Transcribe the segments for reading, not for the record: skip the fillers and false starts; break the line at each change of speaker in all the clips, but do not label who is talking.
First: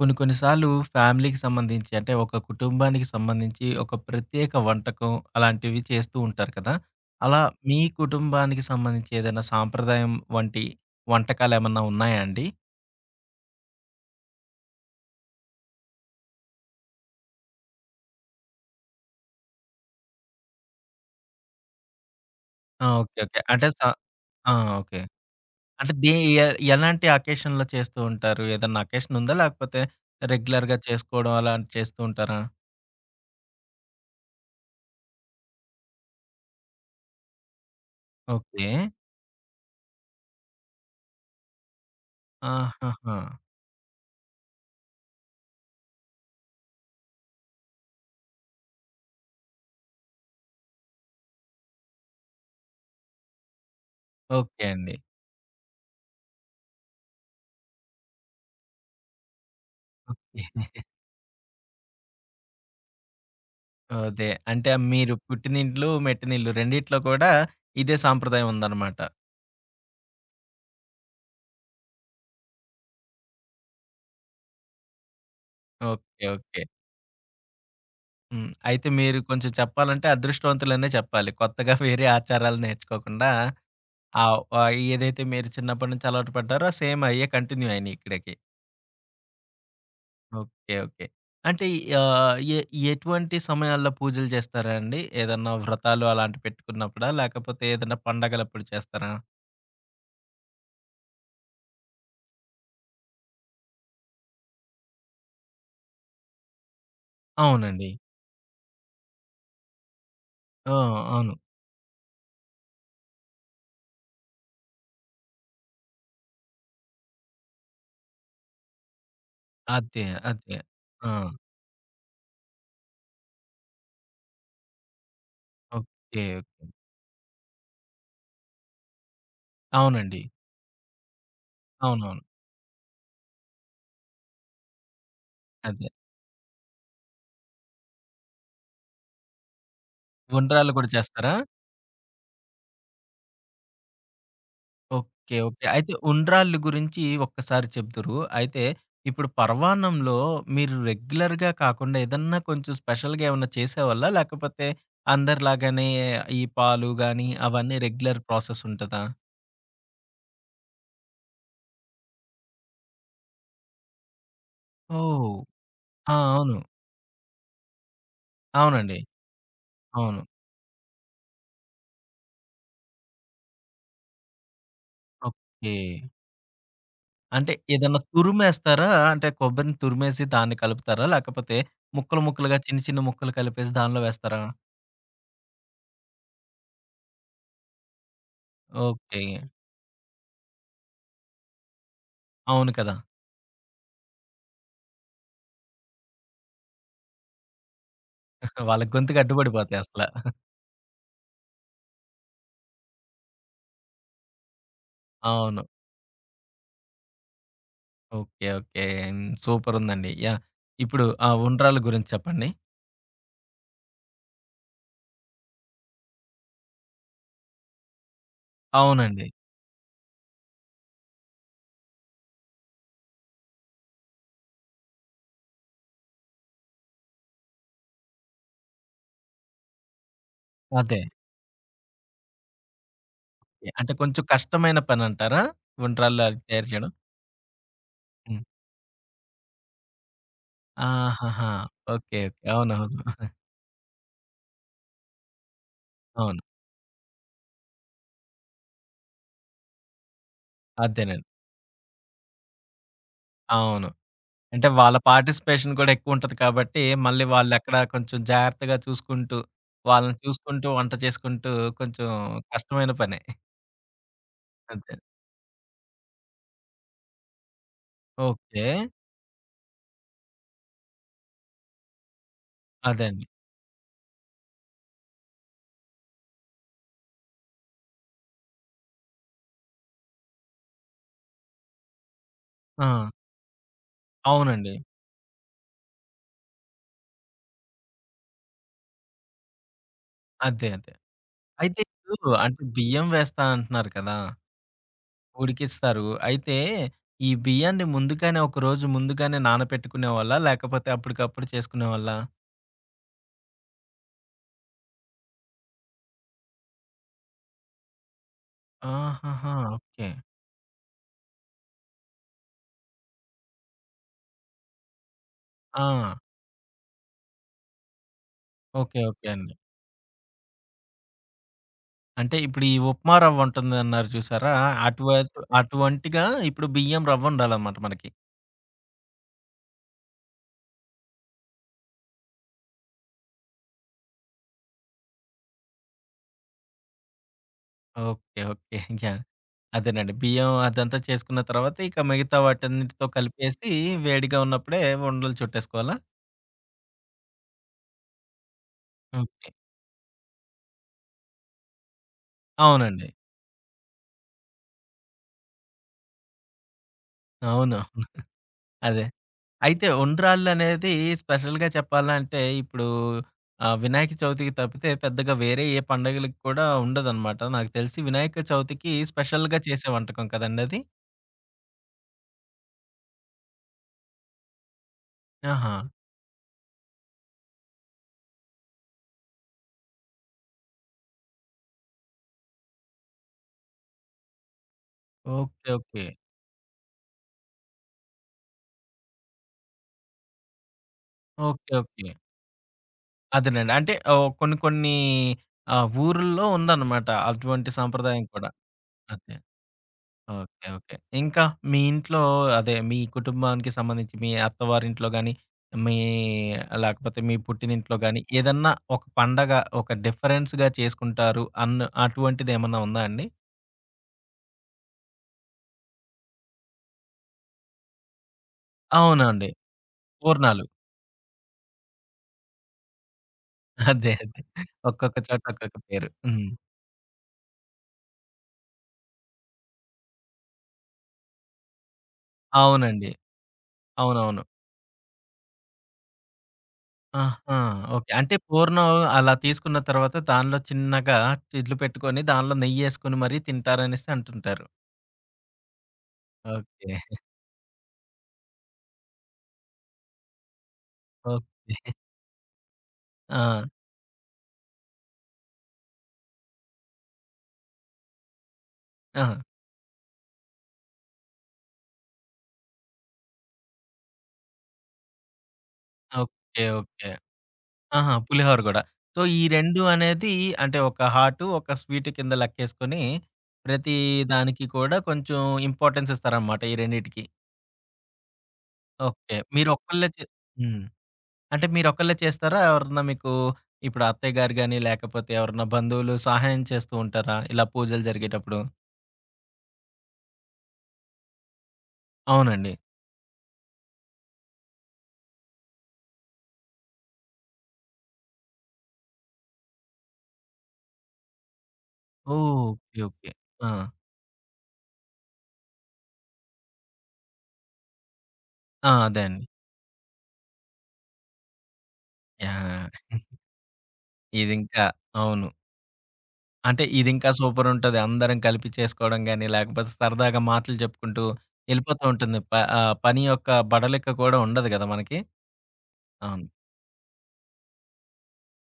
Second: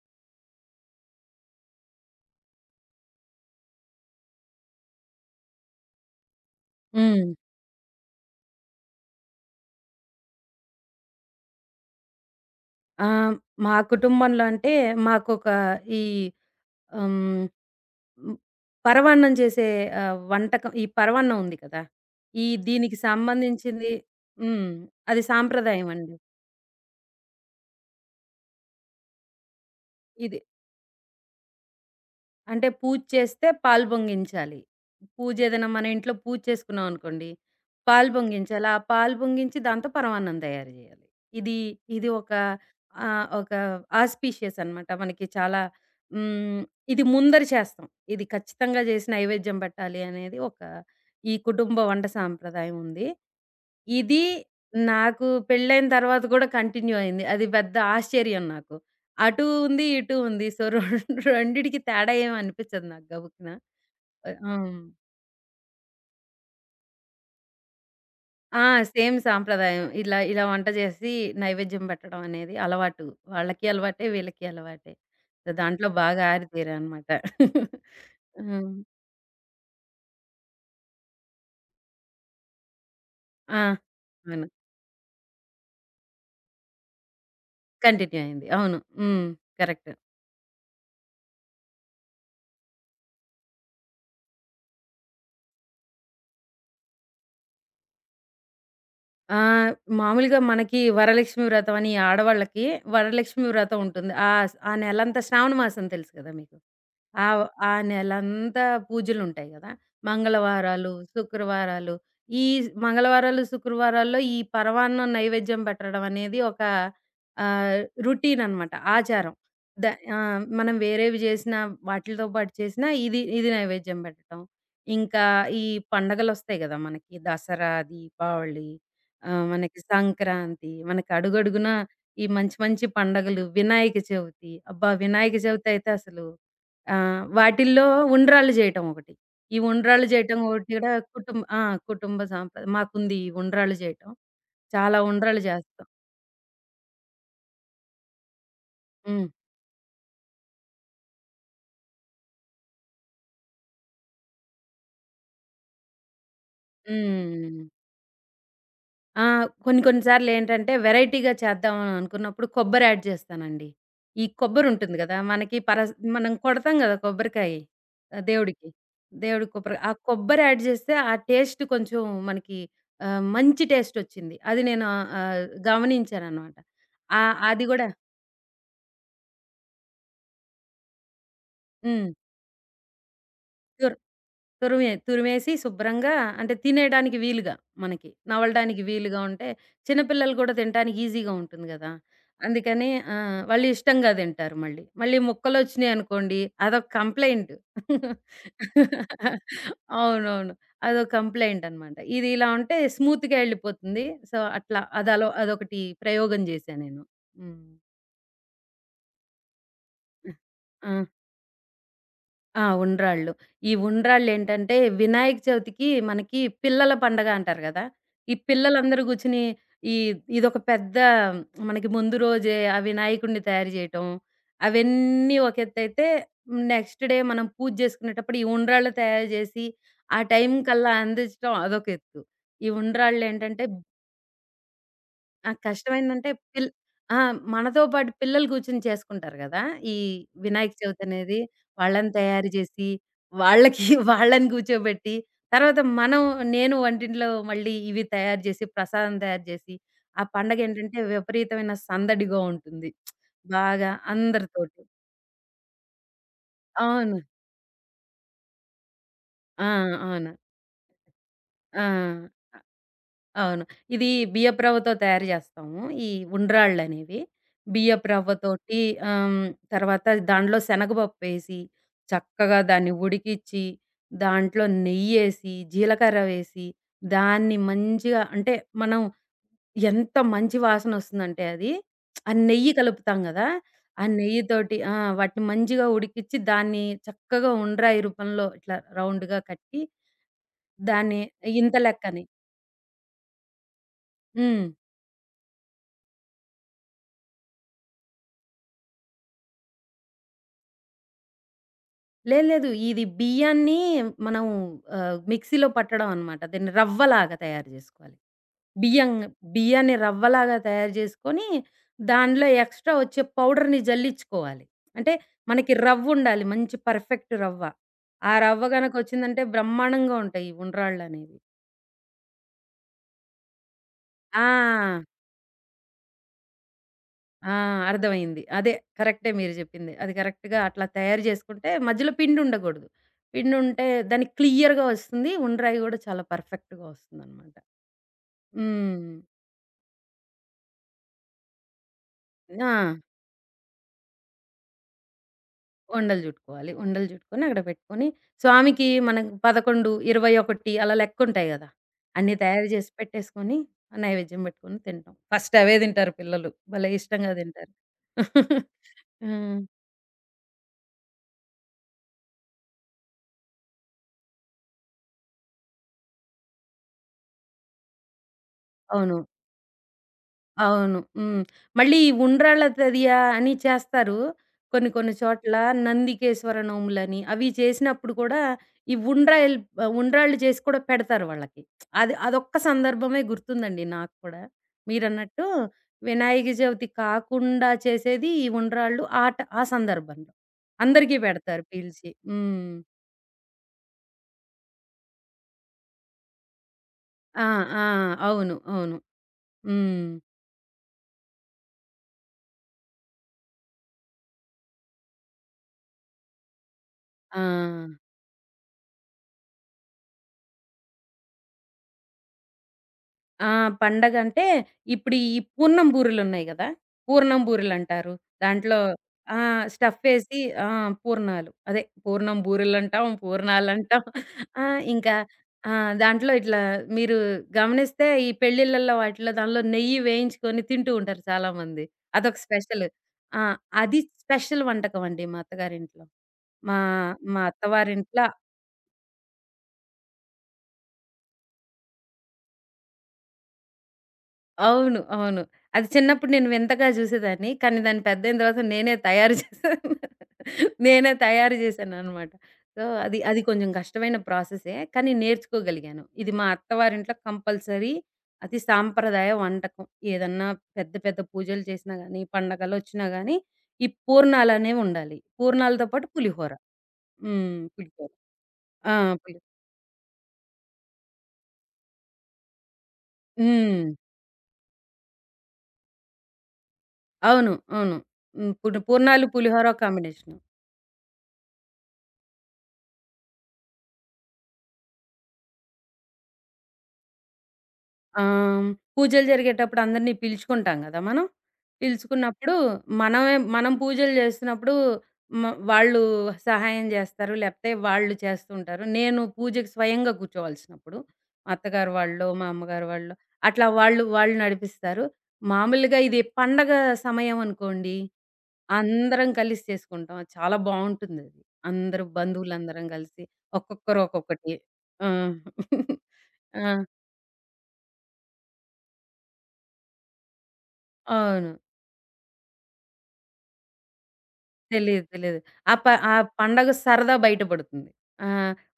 కొన్ని కొన్ని సార్లు ఫ్యామిలీకి సంబంధించి అంటే ఒక కుటుంబానికి సంబంధించి ఒక ప్రత్యేక వంటకం అలాంటివి చేస్తూ ఉంటారు కదా!
హ్మ్.
అలా అవును. మీ కుటుంబానికి సంబంధించి ఏదైనా సాంప్రదాయం వంటి వంటకాలేమన్నా ఉన్నాయా అండి?
ఆహ్, మా కుటుంబంలో అంటే మాకొక ఈ హ్మ్. హ్మ్. పరమాన్నం చేసే వంటకం ఈ పరమాన్నం ఉంది కదా!
ఆ!
దీనికి
ఓకే. ఓకే. అంటే స
సంబంధించింది
ఆ!
హ్మ్.
ఓకే.
అది సాంప్రదాయం
అంటే దే
అండి.
ఎ ఎలాంటి అకేషన్‌లో చేస్తూ ఉంటారు? ఏదన్నా అకేషన్ ఉందా? లేకపోతే
ఇది.
రెగ్యులర్‌గా చేసుకోవడం అలాంటివి చేస్తూ ఉంటారా?
అంటే పూజ చేస్తే పాలు పొంగించాలి. పూజ ఏదైనా మన ఇంట్లో పూజ చేసుకున్నాం అనుకోండి, పాలు పొంగించాలి.
ఓకే.
ఆ పాలు పొంగించి దాంతో పరమాన్నం తయారు జేయాలి. ఇది, ఇది ఒక
ఆహాహా!
ఆహ్, ఒక ఆస్పీషియస్ అనమాట. మనకి చాలా హ్మ్. ఇది ముందర చేస్తాం. ఇది ఖచ్చితంగా చేసి నైవేద్యం పెట్టాలి అనేది ఒక ఈ కుటుంబ వంట సాంప్రదాయం ఉంది. ఇది
ఓకే అండి.
నాకు పెళ్ళైన తర్వాత కూడా కంటిన్యూ అయింది. అది పెద్ద ఆశ్చర్యం నాకు. అటూ ఉంది, ఇటూ
ఓకే.
ఉంది. సో, రెండిటికి తేడా ఏమి అనిపిచ్చదు నాకు గబుక్కున.
అదే. అంటే
హ్మ్.
మీరు పుట్టినిల్లు, మెట్టినిల్లు రెండిట్లో కూడా ఇదే సాంప్రదాయం
ఆ!
ఉందన్నమాట.
సేమ్ సాంప్రదాయం. ఇలా ఇలా వంట జేసి నైవేద్యం పెట్టడం అనేది అలవాటు. వాళ్ళకి అలవాటే, వీళ్ళకి అలవాటే. సో, దాంట్లో బాగా
ఓకే. ఓకే.
ఆరితేరానమాట.
హ్మ్.
హ్మ్.
అయితే మీరు కొంచెం చెప్పాలంటే అదృష్టవంతులనే చెప్పాలి. కొత్తగా వేరే ఆచారాలు నేర్చుకోకుండా
ఆ! అవును.
ఏదైతే మీరు చిన్నప్పటి నుంచి అలవాటు పడ్డారో సేమ్ అయ్యే కంటిన్యూ అయినాయి
కంటిన్యూ
ఇక్కడికి.
అయింది. అవును. హ్మ్. కరెక్ట్.
ఓకే. ఓకే. అంటే ఆహ్, ఎ ఎటువంటి సమయాల్లో పూజలు చేస్తారా అండి? ఏదన్నా వ్రతాలు అలాంటివి పెట్టుకున్నప్పుడా? లేకపోతే ఏదైనా పండగలప్పుడు చేస్తారా?
ఆ! మామూలుగా మనకి వరలక్ష్మి వ్రతం అని ఆడవాళ్ళకి వరలక్ష్మి వ్రతం ఉంటుంది. ఆ నెలంతా శ్రావణ మాసం తెలుసు కదా మీకు. ఆవ్. ఆ
అవునండి.
నెలంతా పూజలుంటాయి గదా!
ఆ!
మంగళవారాలు,
అవును.
శుక్రవారాలు. ఈ మంగళవారాలు, శుక్రవారాల్లో ఈ పరవాన్నం నైవేద్యం పెట్టడం అనేది ఒక ఆహ్, రొటీన్ అనమాట. ఆచారం. ద
అదే. అదే.
మనం
ఆ!
వేరేవి చేసినా వాటిలతో పాటు చేసినా ఇది ఇది నైవేద్యం పెట్టటం. ఇంకా ఈ
ఓకే.
పండగలొస్తాయి
ఓకే.
గదా! మనకి దసరా, దీపావళి. ఆ! మనకి
అవునండి.
సంక్రాంతి, మనకి అడుగడుగునా
అవునవును.
ఈ మంచి మంచి పండగలు, వినాయక చవితి. అబ్బా! వినాయక చవితి
అదే.
అయితే అసలు వాటిల్లో ఉండ్రాళ్ళు చేయటం ఒకటి. ఈ ఉండ్రాళ్ళు చేయటం ఒకటి
ఉండ్రాళ్ళు కూడా
కూడా
చేస్తారా?
కుటుంబ ఆ! కుటుంబ సాంప్ర మాకుంది ఈ ఉండ్రాళ్ళు చేయటం. చాలా
ఓకే.
ఉండ్రాళ్ళు
ఓకే.
చేస్తాం.
అయితే ఉండ్రాళ్ళు గురించి ఒక్కసారి చెప్దురు. అయితే ఇప్పుడు
హ్మ్.
పరవాన్నంలో మీరు రెగ్యులర్‌గా కాకుండా ఏదన్నా కొంచెం స్పెషల్‌గా ఏమన్నా చేసేవాళ్ళా? లేకపోతే అందరిలాగానే ఈ పాలు గాని
హ్మ్.
అవన్నీ రెగ్యులర్ ప్రాసెస్ ఉంటదా?
ఆ! కొన్ని కొన్ని సార్లేంటంటే వెరైటీగా చేద్దాం అని అనుకున్నప్పుడు కొబ్బరి యాడ్ చేస్తానండి. ఈ కొబ్బరుంటుంది గదా!
ఓహ్!
మనకి
ఆ!
మనం
అవును.
కొడతాం గదా! కొబ్బరికాయి దేవుడికి.
అవునండి.
దేవుడి కొబ్బరి, ఆ
అవును.
కొబ్బరి యాడ్ చేస్తే ఆ టేస్ట్ కొంచెం మనకి మంచి టేస్టొచ్చింది. అది నేను
ఓకే.
గమనించాననమాట. ఆ!
అంటే
అది గూడా
ఏదన్నా తురుమేస్తారా? అంటే కొబ్బరిని తురిమేసి దాన్ని కలుపుతారా? లేకపోతే
హ్మ్.
ముక్కలు ముక్కలుగా చిన్న చిన్న ముక్కలు కలిపేసి
తుర్
దానిలో వేస్తారా?
తురిమే తురిమేసి శుభ్రంగా, అంటే తినేయడానికి వీలుగా మనకి, నమలడానికి వీలుగా
ఓకే.
ఉంటే, చిన్న పిల్లలు కూడా తినటానికి ఈజీగా ఉంటుంది గదా!
అవును
అందుకని
కదా!
ఆ! వాళ్ళు ఇష్టంగా తింటారు. మళ్ళీ, మళ్ళీ ముక్కలొచ్చినాయనుకోండి అదొక కంప్లెయింట్.
వాళ్ళ గొంతుకి అడ్డుపడిపోతాయి అసల.
అవునవును. అదో కంప్లెయింట్ అన్నమాట. ఇది ఇలా ఉంటే స్మూత్‌గా ఎళ్ళిపోతుంది. సో, అట్లా అదలో
అవును.
అదొకటి ప్రయోగం జేశా నేను. హ్మ్.
ఓకే. ఓకే. హ్మ్. సూపరుందండి. యాహ్!
ఆ!
ఇప్పుడు ఆ ఉండ్రాళ్ళ గురించి చెప్పండి.
ఆ! ఉండ్రాళ్ళు. ఈ ఉండ్రాళ్ళేంటంటే, వినాయక చవితికి మనకి పిల్లల పండగ అంటారు గదా! ఈ పిల్లలందరూ
అవునండి.
గూర్చొని ఈ ఇదొక పెద్ద, మనకి ముందు రోజే ఆ వినాయకుడిని తయారు జేయటం, అవన్నీ ఒక ఎత్తైతే, నెక్స్ట్ డే మనం పూజ జేసుకునేటప్పుడు ఈ ఉండ్రాళ్ళు తయారు జేసి, ఆ టైం కల్లా
అదే.
అందించటం అదొక ఎత్తు. ఈ ఉండ్రాళ్ళేంటంటే
అంటే కొంచెం కష్టమైన పనంటారా?
ఆ!
ఉండ్రాళ్ళు
కష్టమేందంటే
అవి తయారు
పిల్
చేయడం?
ఆ! మనతో పాటు
హ్మ్.
పిల్లలు కూర్చొని చేసుకుంటారు గదా! ఈ వినాయక చవితి అనేది.
ఆహాహా!
వాళ్ళని
ఓకే.
తయారు
ఓకే.
జేసి,
అవునవును.
వాళ్ళకి వాళ్ళని కూర్చోబెట్టి, తర్వాత మనం,
అవును.
నేను వంటింట్లో మళ్ళీ ఇవి తయారు జేసి, ప్రసాదం తయారు జేసి, ఆ పండగేంటంటే
అదేనండి.
విపరీతమైన సందడిగా ఉంటుంది.
అవును.
బాగా
అంటే
అందరితోటి.
వాళ్ళ పార్టిసిపేషన్ కూడా ఎక్కువుంటది కాబట్టి,
అవును.
మళ్ళీ వాళ్ళెక్కడ కొంచెం జాగ్రత్తగా చూసుకుంటూ,
ఆ!
వాళ్ళని
అవును.
చూసుకుంటూ, వంట చేసుకుంటూ
ఆ!
కొంచెం కష్టమైన పనే.
అవును. ఇది బియ్యపు రవ్వతో
అంతే.
తయారు జేస్తాము, ఈ ఉండ్రాళ్ళనేవి. బియ్యపు
ఓకే.
రవ్వతోటి హ్మ్, తర్వాత దాంట్లో శనగపప్పేసి, చక్కగా దాన్ని
అదే అండి.
ఉడికిచ్చి, దాంట్లో నెయ్యేసి, జీలకర్ర వేసి, దాన్ని మంచిగా అంటే, మనం ఎంత మంచి వాసనొస్తుందంటే అది, ఆ నెయ్యి
ఆ!
కలుపుతాం గదా! ఆ
అవునండి.
నెయ్యితోటి ఆ! వాటిని మంచిగా ఉడికిచ్చి, దాన్ని చక్కగా ఉండ్రాయి రూపంలో ఇట్లా రౌండ్‌గా కట్టి,
అదే. అదే.
దాన్ని ఇంత
అయితే
లెక్కని.
ఇప్పుడు అంటే బియ్యం వేస్తా అంటున్నారు కదా!
హ్మ్.
ఉడికిస్తారు. అయితే ఈ బియ్యాన్ని ముందుగానే ఒక రోజు ముందుగానే నానపెట్టుకునేవాళ్ళా? లేకపోతే అప్పటికప్పుడు చేసుకునేవాళ్ళా?
లేదు, లేదు. ఇది బియ్యాన్ని మనం మిక్సీలో పట్టడం అన్నమాట. దీన్ని రవ్వలాగా తయారు జేసుకోవాలి. బియ్యం
ఆహాహా!
బియ్యాన్ని
ఓకే.
రవ్వలాగా తయారు జేసుకొని, దాంట్లో ఎక్స్‌ట్రా వచ్చే పౌడర్‌ని జల్లించుకోవాలి. అంటే మనకి
ఆ!
రవ్వుండాలి. మంచి పర్ఫెక్ట్ రవ్వ. ఆ రవ్వ గనక
ఓకే. ఓకే
వచ్చిందంటే
అండి.
బ్రహ్మాండంగా ఉంటాయి ఈ ఉండ్రాళ్ళనేవి.
అంటే ఇప్పుడు ఈ ఉప్మా రవ్వుంటుందన్నారు చూసారా?
ఆ!
అటువ అటువంటిగా ఇప్పుడు బియ్యం
ఆ!
రవ్వుండాలనమాట మనకి.
అర్థమైంది. అదే, కరెక్టే మీరు జెప్పింది. అది కరెక్ట్‌గా అట్లా తయారు జేసుకుంటే మధ్యలో పిండుండగూడదు. పిండుంటే దానికి క్లియర్‌గా వస్తుంది. ఉండ్రాయి గూడా చాలా పర్ఫెక్ట్‌గా వస్తుందనమాట.
ఓకే. ఓకే.
హ్మ్.
యాహ్! అదేనండి. బియ్యం అదంతా చేసుకున్న తర్వాత ఇక మిగతా
ఆ!
వాటన్నిటితో కలిపేసి వేడిగా ఉన్నప్పుడే ఉండలు చుట్టేసుకోవాలా?
ఉండలు జుట్టుకోవాలి. ఉండలు జుట్టుకొని అక్కడ పెట్టుకొని స్వామికి మనకు
ఓకే.
11, 21 అలా లెక్కుంటాయి గదా! అన్నీ తయారు జేసి
అవునండి.
పెట్టేసుకొని ఆ నైవేద్యం బెట్టుకొని తింటాం. ఫస్ట్ అవే తింటారు పిల్లలు. భలే ఇష్టంగా తింటారు.
అవును. అవును. అదే.
హ్మ్.
అయితే ఉండ్రాళ్ళనేది స్పెషల్‌గా చెప్పాలంటే ఇప్పుడు వినాయక చవితికి తప్పితే పెద్దగా వేరే ఏ పండగలకి కూడా ఉండదనమాట. నాకు తెలిసి వినాయక చవితికి
అవును.
స్పెషల్‌గా చేసే వంటకం కదండీ అది?
అవును. హ్మ్. మళ్ళీ ఈ ఉండ్రాళ్ళ తదియా అని చేస్తారు. కొన్ని కొన్ని చోట్ల
ఆహా!
నందికేశ్వర నోములని అవి చేసినప్పుడు కూడా ఈ ఉండ్రాయిల్ ఉండ్రాళ్ళు చేసి కూడా పెడతారు వాళ్ళకి. అది అదొక్క సందర్భమే గుర్తుందండి నాకు కూడా. మీరన్నట్టు
ఓకే. ఓకే.
వినాయక చవితి కాకుండా చేసేది ఈ ఉండ్రాళ్ళు ఆట ఆ ట ఆ సందర్భంలో. అందరికీ పెడతారు
ఓకే. ఓకే.
పిలిచి. హ్మ్.
అదేనండి. అంటే కొన్ని కొన్ని ఊరుల్లో ఉందన్నమాట.
ఆ!
అటువంటి
ఆ!
సాంప్రదాయం కూడా.
అవును. అవును.
అదే.
హ్మ్.
ఓకే. ఓకే. ఇంకా మీ ఇంట్లో అదే మీ కుటుంబానికి సంబంధించి మీ అత్తవారింట్లో గాని, మీ లేకపోతే మీ
ఆ!
పుట్టినింట్లో గాని ఏదన్నా ఒక పండగ ఒక డిఫరెన్స్‌గా చేసుకుంటారు అన్న అటువంటిదేమన్నా ఉందా అండి?
ఆ! పండగంటే ఇప్పుడు ఈ పూర్ణం బూరెలున్నాయి గదా! పూర్ణం బూరెలంటారు. దాంట్లో ఆ!
అవునండి.
స్టఫేసి.
పూర్ణాలు.
ఆ! పూర్ణాలు. అదే పూర్ణం బూరెలంటాం, పూర్ణాలంటాం.
అదే. అదే.
ఆ! ఇంకా
ఒక్కొక్క చోట
ఆ!
ఒక్కొక్క పేరు.
దాంట్లో
హ్మ్.
ఇట్లా మీరు గమనిస్తే ఈ పెళ్ళిళ్ళల్లో వాటిలో దానిలో నెయ్యి వేయించుకొని తింటూ ఉంటారు చాలామంది. అదొక స్పెషల్.
అవునండి.
ఆ! అది
అవునవును.
స్పెషల్ వంటకమండి మా అత్తగారింట్లో. మా మా
ఆహా! ఓకే.
అత్తవారింట్ల.
అంటే పూర్ణం అలా తీసుకున్న తర్వాత దానిలో చిన్నగా చిల్లు పెట్టుకొని దానిలో నెయ్యేసుకొని మరీ తింటారనేసి అంటుంటారు.
అవును. అవును. అది చిన్నప్పుడు నేను వింతగా
ఓకే.
జూసేదాన్ని. కానీ దాన్ని పెద్దయిన తర్వాత నేనే తయారు చేశాను. నేనే తయారు
ఓకే.
జేశాననమాట. సో, అది
ఆ!
అది కొంచెం కష్టమైన ప్రాసెసే. కానీ నేర్చుకోగలిగాను. ఇది మా అత్తవారింట్లో కంపల్సరీ అతి
ఆ!
సాంప్రదాయ వంటకం. ఏదన్నా పెద్ద పెద్ద పూజలు చేసినా గానీ, పండగలొచ్చినా గానీ, ఈ పూర్ణాలనేవుండాలి. పూర్ణాలతో పాటు పులిహోర.
ఓకే. ఓకే.
హ్మ్. పులిహోర.
ఆహా! పులిహోర గూడా.
ఆ!
సో,
పులి.
ఈ 2 అనేది అంటే ఒక హాటు, ఒక స్వీటు కింద లెక్కేసుకొని
హ్మ్.
ప్రతి దానికి కూడా కొంచెం ఇంపార్టెన్స్ ఇస్తారనమాట ఈ రెండిటికి.
అవును. అవును. హ్మ్. పూర్ణాలు,
ఓకే.
పులిహోర
మీరొక్కళ్ళే చే
కాంబినేషను.
హ్మ్. అంటే మీరొక్కళ్ళే చేస్తారా? ఎవరన్నా మీకు ఇప్పుడు అత్తయ్య గారు గాని, లేకపోతే ఎవరన్నా బంధువులు సహాయం చేస్తూ ఉంటారా? ఇలా పూజలు జరిగేటప్పుడు?
ఆహ్, పూజలు జరిగేటప్పుడు అందరిని పిలుచుకుంటాం గదా మనం. పిలుచుకున్నప్పుడు
అవునండి.
మనం పూజలు చేస్తున్నప్పుడు మ వాళ్ళు సహాయం జేస్తారు. లేపోతే వాళ్ళు చేస్తూ ఉంటారు. నేను పూజకి స్వయంగా కూర్చోవాల్సినప్పుడు మా అత్తగారు వాళ్ళో, మా అమ్మగారు
ఓకే.
వాళ్ళో
ఓకే.
అట్లా
ఆ!
వాళ్ళు వాళ్ళు నడిపిస్తారు. మామూలుగా ఇది పండగ సమయం అనుకోండి,
ఆ! అదే
అందరం
అండి.
కలిసి చేసుకుంటాం. అది చాలా బావుంటుందది. అందరూ బంధువులందరం
యాహ్!
కలిసి ఒక్కొక్కరు ఒక్కొక్కటి.
ఇదింకా
ఆ!
అవును.
ఆ!
అంటే ఇదింకా సూపరుంటది. అందరం కలిపి చేసుకోవడం గాని, లేకపోతే సరదాగా మాటలు చెప్పుకుంటూ
అవును.
ఎళ్ళిపోతూ ఉంటుంది. పని యొక్క బడలిక కూడా ఉండదు గదా!
తెలీదు.
మనకి.
తెలీదు. ఆ ప ఆ
అవును.
పండగ సరదా బయటపడుతుంది. ఆ!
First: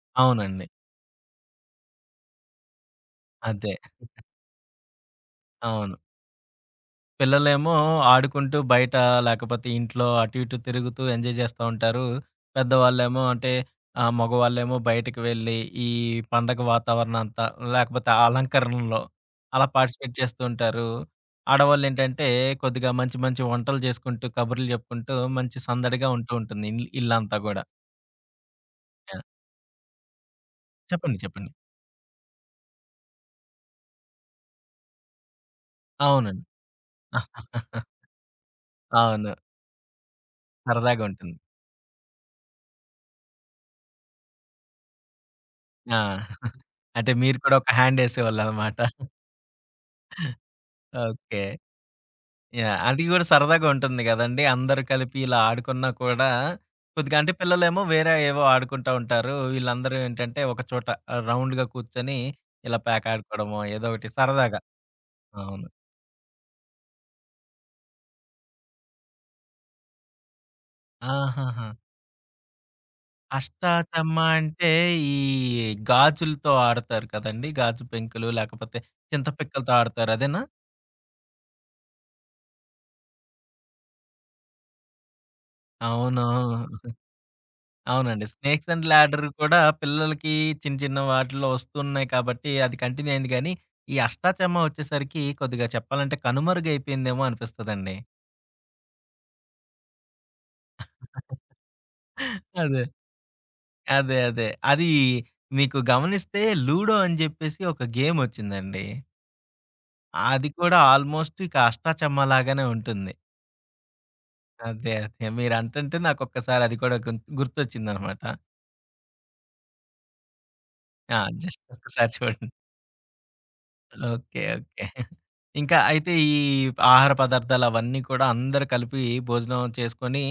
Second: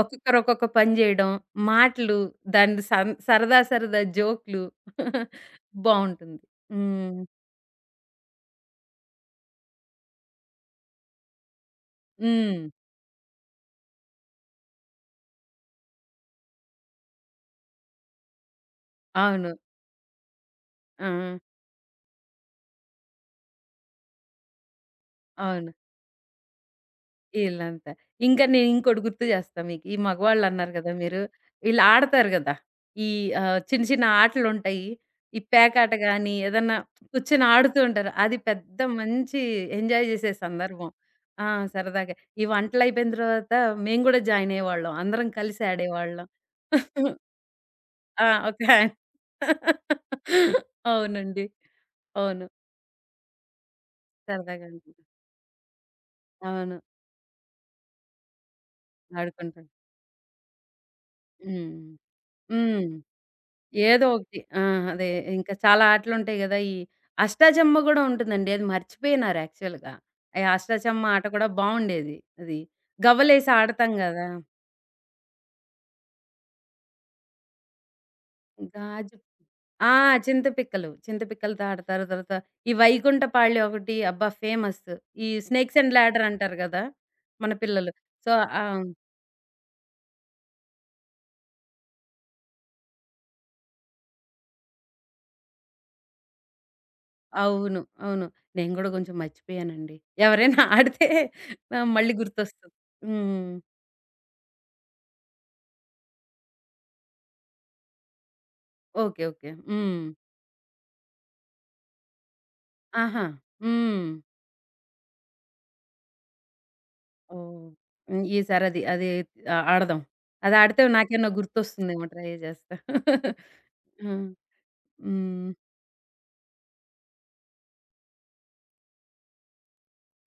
ఒక్కొక్కరు
అవునండి.
ఒక్కొక్క పని జేయడం, మాటలు, దాని సన్ సరదా
అదే.
సరదా జోక్‌లు.
అవును.
బావుంటుంది. హ్మ్.
పిల్లలేమో ఆడుకుంటూ బయట లేకపోతే ఇంట్లో అటు ఇటు తిరుగుతూ ఎంజాయ్ చేస్తా ఉంటారు.
హ్మ్.
పెద్దవాళ్ళేమో అంటే మగవాళ్ళేమో బయటకి వెళ్ళి ఈ పండగ వాతావరణం అంతా లేకపోతే ఆ అలంకరణలో
అవును.
అలా పార్టిసిపేట్ చేస్తూ ఉంటారు.
ఆ!
ఆడవాళ్ళేంటంటే కొద్దిగా మంచి మంచి వంటలు చేసుకుంటూ, కబుర్లు చెప్పుకుంటూ మంచి
అవును.
సందడిగా ఉంటూ ఉంటుంది ఇల్లంతా గూడా.
ఈళ్ళంతా. ఇంకా నేను ఇంకోటి
ఆ!
గుర్తు చేస్తా మీకు. ఈ మగవాళ్ళన్నారు కదా
చెప్పండి.
మీరు.
చెప్పండి.
వీళ్ళు ఆడతారు గదా! ఈ చిన్న చిన్న ఆటలుంటాయి. ఈ పేకాట గాని,
అవునండి.
ఏదన్నా కూర్చొని ఆడుతూ ఉంటారు. అది పెద్ద
అవును.
మంచి ఎంజాయ్ చేసే సందర్భం.
సరదాగా ఉంటుంది.
ఆ! సరదాగా. ఈ వంటలయిపోయిన తర్వాత మేము గూడా జాయిన్ అయ్యేవాళ్ళం. అందరం కలిసి
ఆ!
ఆడేవాళ్ళం.
అంటే మీరు కూడా ఒక
ఆ! ఒక
హ్యాండేసేవాళ్ళనమాట.
హ్యాన్
ఓకే.
అవునండి. అవును.
యాహ్! అది గూడా సరదాగా ఉంటుంది గదండీ!
సరదాగా
అందరూ
అనుకుంటా.
కలిపి ఇలా ఆడుకున్నా కూడా,
అవును.
కొద్దిగా అంటే పిల్లలేమో వేరే ఏవో ఆడుకుంటా ఉంటారు.
ఆడుకుంటాం.
వీళ్ళందరూ ఏంటంటే ఒక చోట రౌండ్‌గా
హ్మ్.
కూర్చొని ఇలా
హ్మ్.
పేక ఆడుకోవడమో ఏదో
ఏదో
ఒకటి
ఒకటి.
సరదాగా.
ఆ! అదే, ఇంకా
అవును.
చాలా ఆటలుంటాయి గదా! ఈ అష్టాచమ్మా గూడా ఉంటుందండి. అది మర్చిపోయినారు యాక్చువల్‌గా. ఈ అష్టాచమ్మా ఆట కూడా
ఆహాహా!
బావుండేది. అది గవ్వలేసి ఆడతాం
అష్టాచమ్మ
గదా!
అంటే ఈ గాజులతో ఆడతారు కదండీ! గాజు పెంకులు లేకపోతే
గాజు.
చింతపిక్కలతో
ఆ!
ఆడతారు అదేనా?
చింతపిక్కలు. చింతపిక్కలతో ఆడతారు. తర్వాత ఈ వైకుంఠపాళి ఒకటి అబ్బా! ఫేమస్. ఈ స్నేక్స్ అండ్ లాడర్ అంటారు గదా
అవునవును.
మన పిల్లలు.
అవునండి.
సో ఆ!
'స్నేక్స్ అండ్ ల్యాడర్' కూడా పిల్లలకి చిన్న చిన్న వాటిల్లో వస్తున్నాయి కాబట్టి అది కంటిన్యూ అయింది గానీ, ఈ అష్టాచెమ్మా వచ్చేసరికి కొద్దిగా చెప్పాలంటే కనుమరుగయిపోయిందేమో
అవును.
అనిపిస్తదండి.
అవును. నేను గూడా కొంచెం మర్చిపోయానండి. ఎవరైనా ఆడితే మళ్ళీ గుర్తొస్తుంది.
అదే.
హ్మ్.
అదే. అదే. అది మీకు గమనిస్తే 'లూడో' అని జెప్పేసి ఒక గేమొచ్చిందండి.
ఓకే. ఓకే. హ్మ్.
అది కూడా ఆల్‌మోస్ట్ ఇక అష్టాచెమ్మా లాగానే ఉంటుంది.
ఆహా! హ్మ్.
అదే. అదే. మీరంటుంటే నాకొక్కసారి అది కూడా
ఓహ్!
గుర్తొచ్చిందనమాట.
హ్మ్. ఈసారి అది అది ఆడదాం. అది ఆడితే
ఆ!
నాకేమన్నా
జస్ట్
గుర్తొస్తుందేమో
ఒక్కసారి
ట్రై
చూడండి.
చేస్తా. ఆ!
ఓకే. ఓకే.
హ్మ్.
ఇంకా అయితే ఈ ఆహార పదార్థాలవన్నీ కూడా అందరూ కలిపి భోజనం చేసుకొని,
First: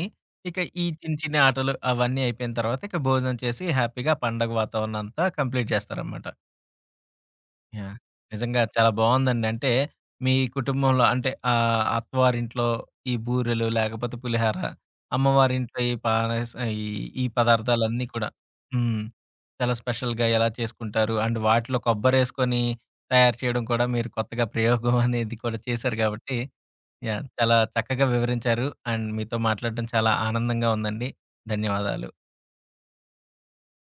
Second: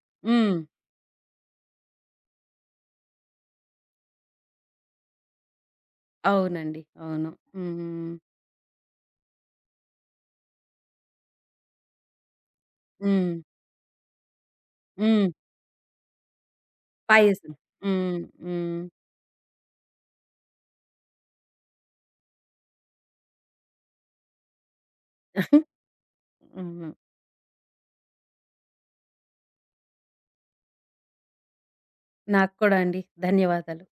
ఇక
హ్మ్.
ఈ చిన్న చిన్న ఆటలు అవన్నీ అయిపోయిన తర్వాత, ఇక భోజనం చేసి హ్యాపీగా పండగ వాతావరణం అంతా కంప్లీట్ చేస్తారనమాట.
అవునండి. అవును.
యాహ్!
హ్మ్.
నిజంగా చాలా బావుందండి. అంటే మీ కుటుంబంలో అంటే అత్తవారింట్లో ఈ
హ్మ్.
బూరెలు, లేకపోతే పులిహార,
హ్మ్.
అమ్మవారింట్లో ఈ పాయసం ఈ ఈ
పాయసం.
పదార్థాలన్నీ
హ్మ్.
కూడా
హ్మ్.
హ్మ్. చాలా స్పెషల్‌గా ఎలా చేసుకుంటారు? అండ్ వాటిలో కొబ్బరేసుకొని తయారు చేయడం కూడా మీరు కొత్తగా ప్రయోగం అనేది కూడా చేశారు కాబట్టి
అవును.
యాహ్! చాలా చక్కగా వివరించారు. అండ్ మీతో మాట్లాడడం చాలా ఆనందంగా ఉందండి. ధన్యవాదాలు.
నాకు కూడా అండి. ధన్యవాదాలు.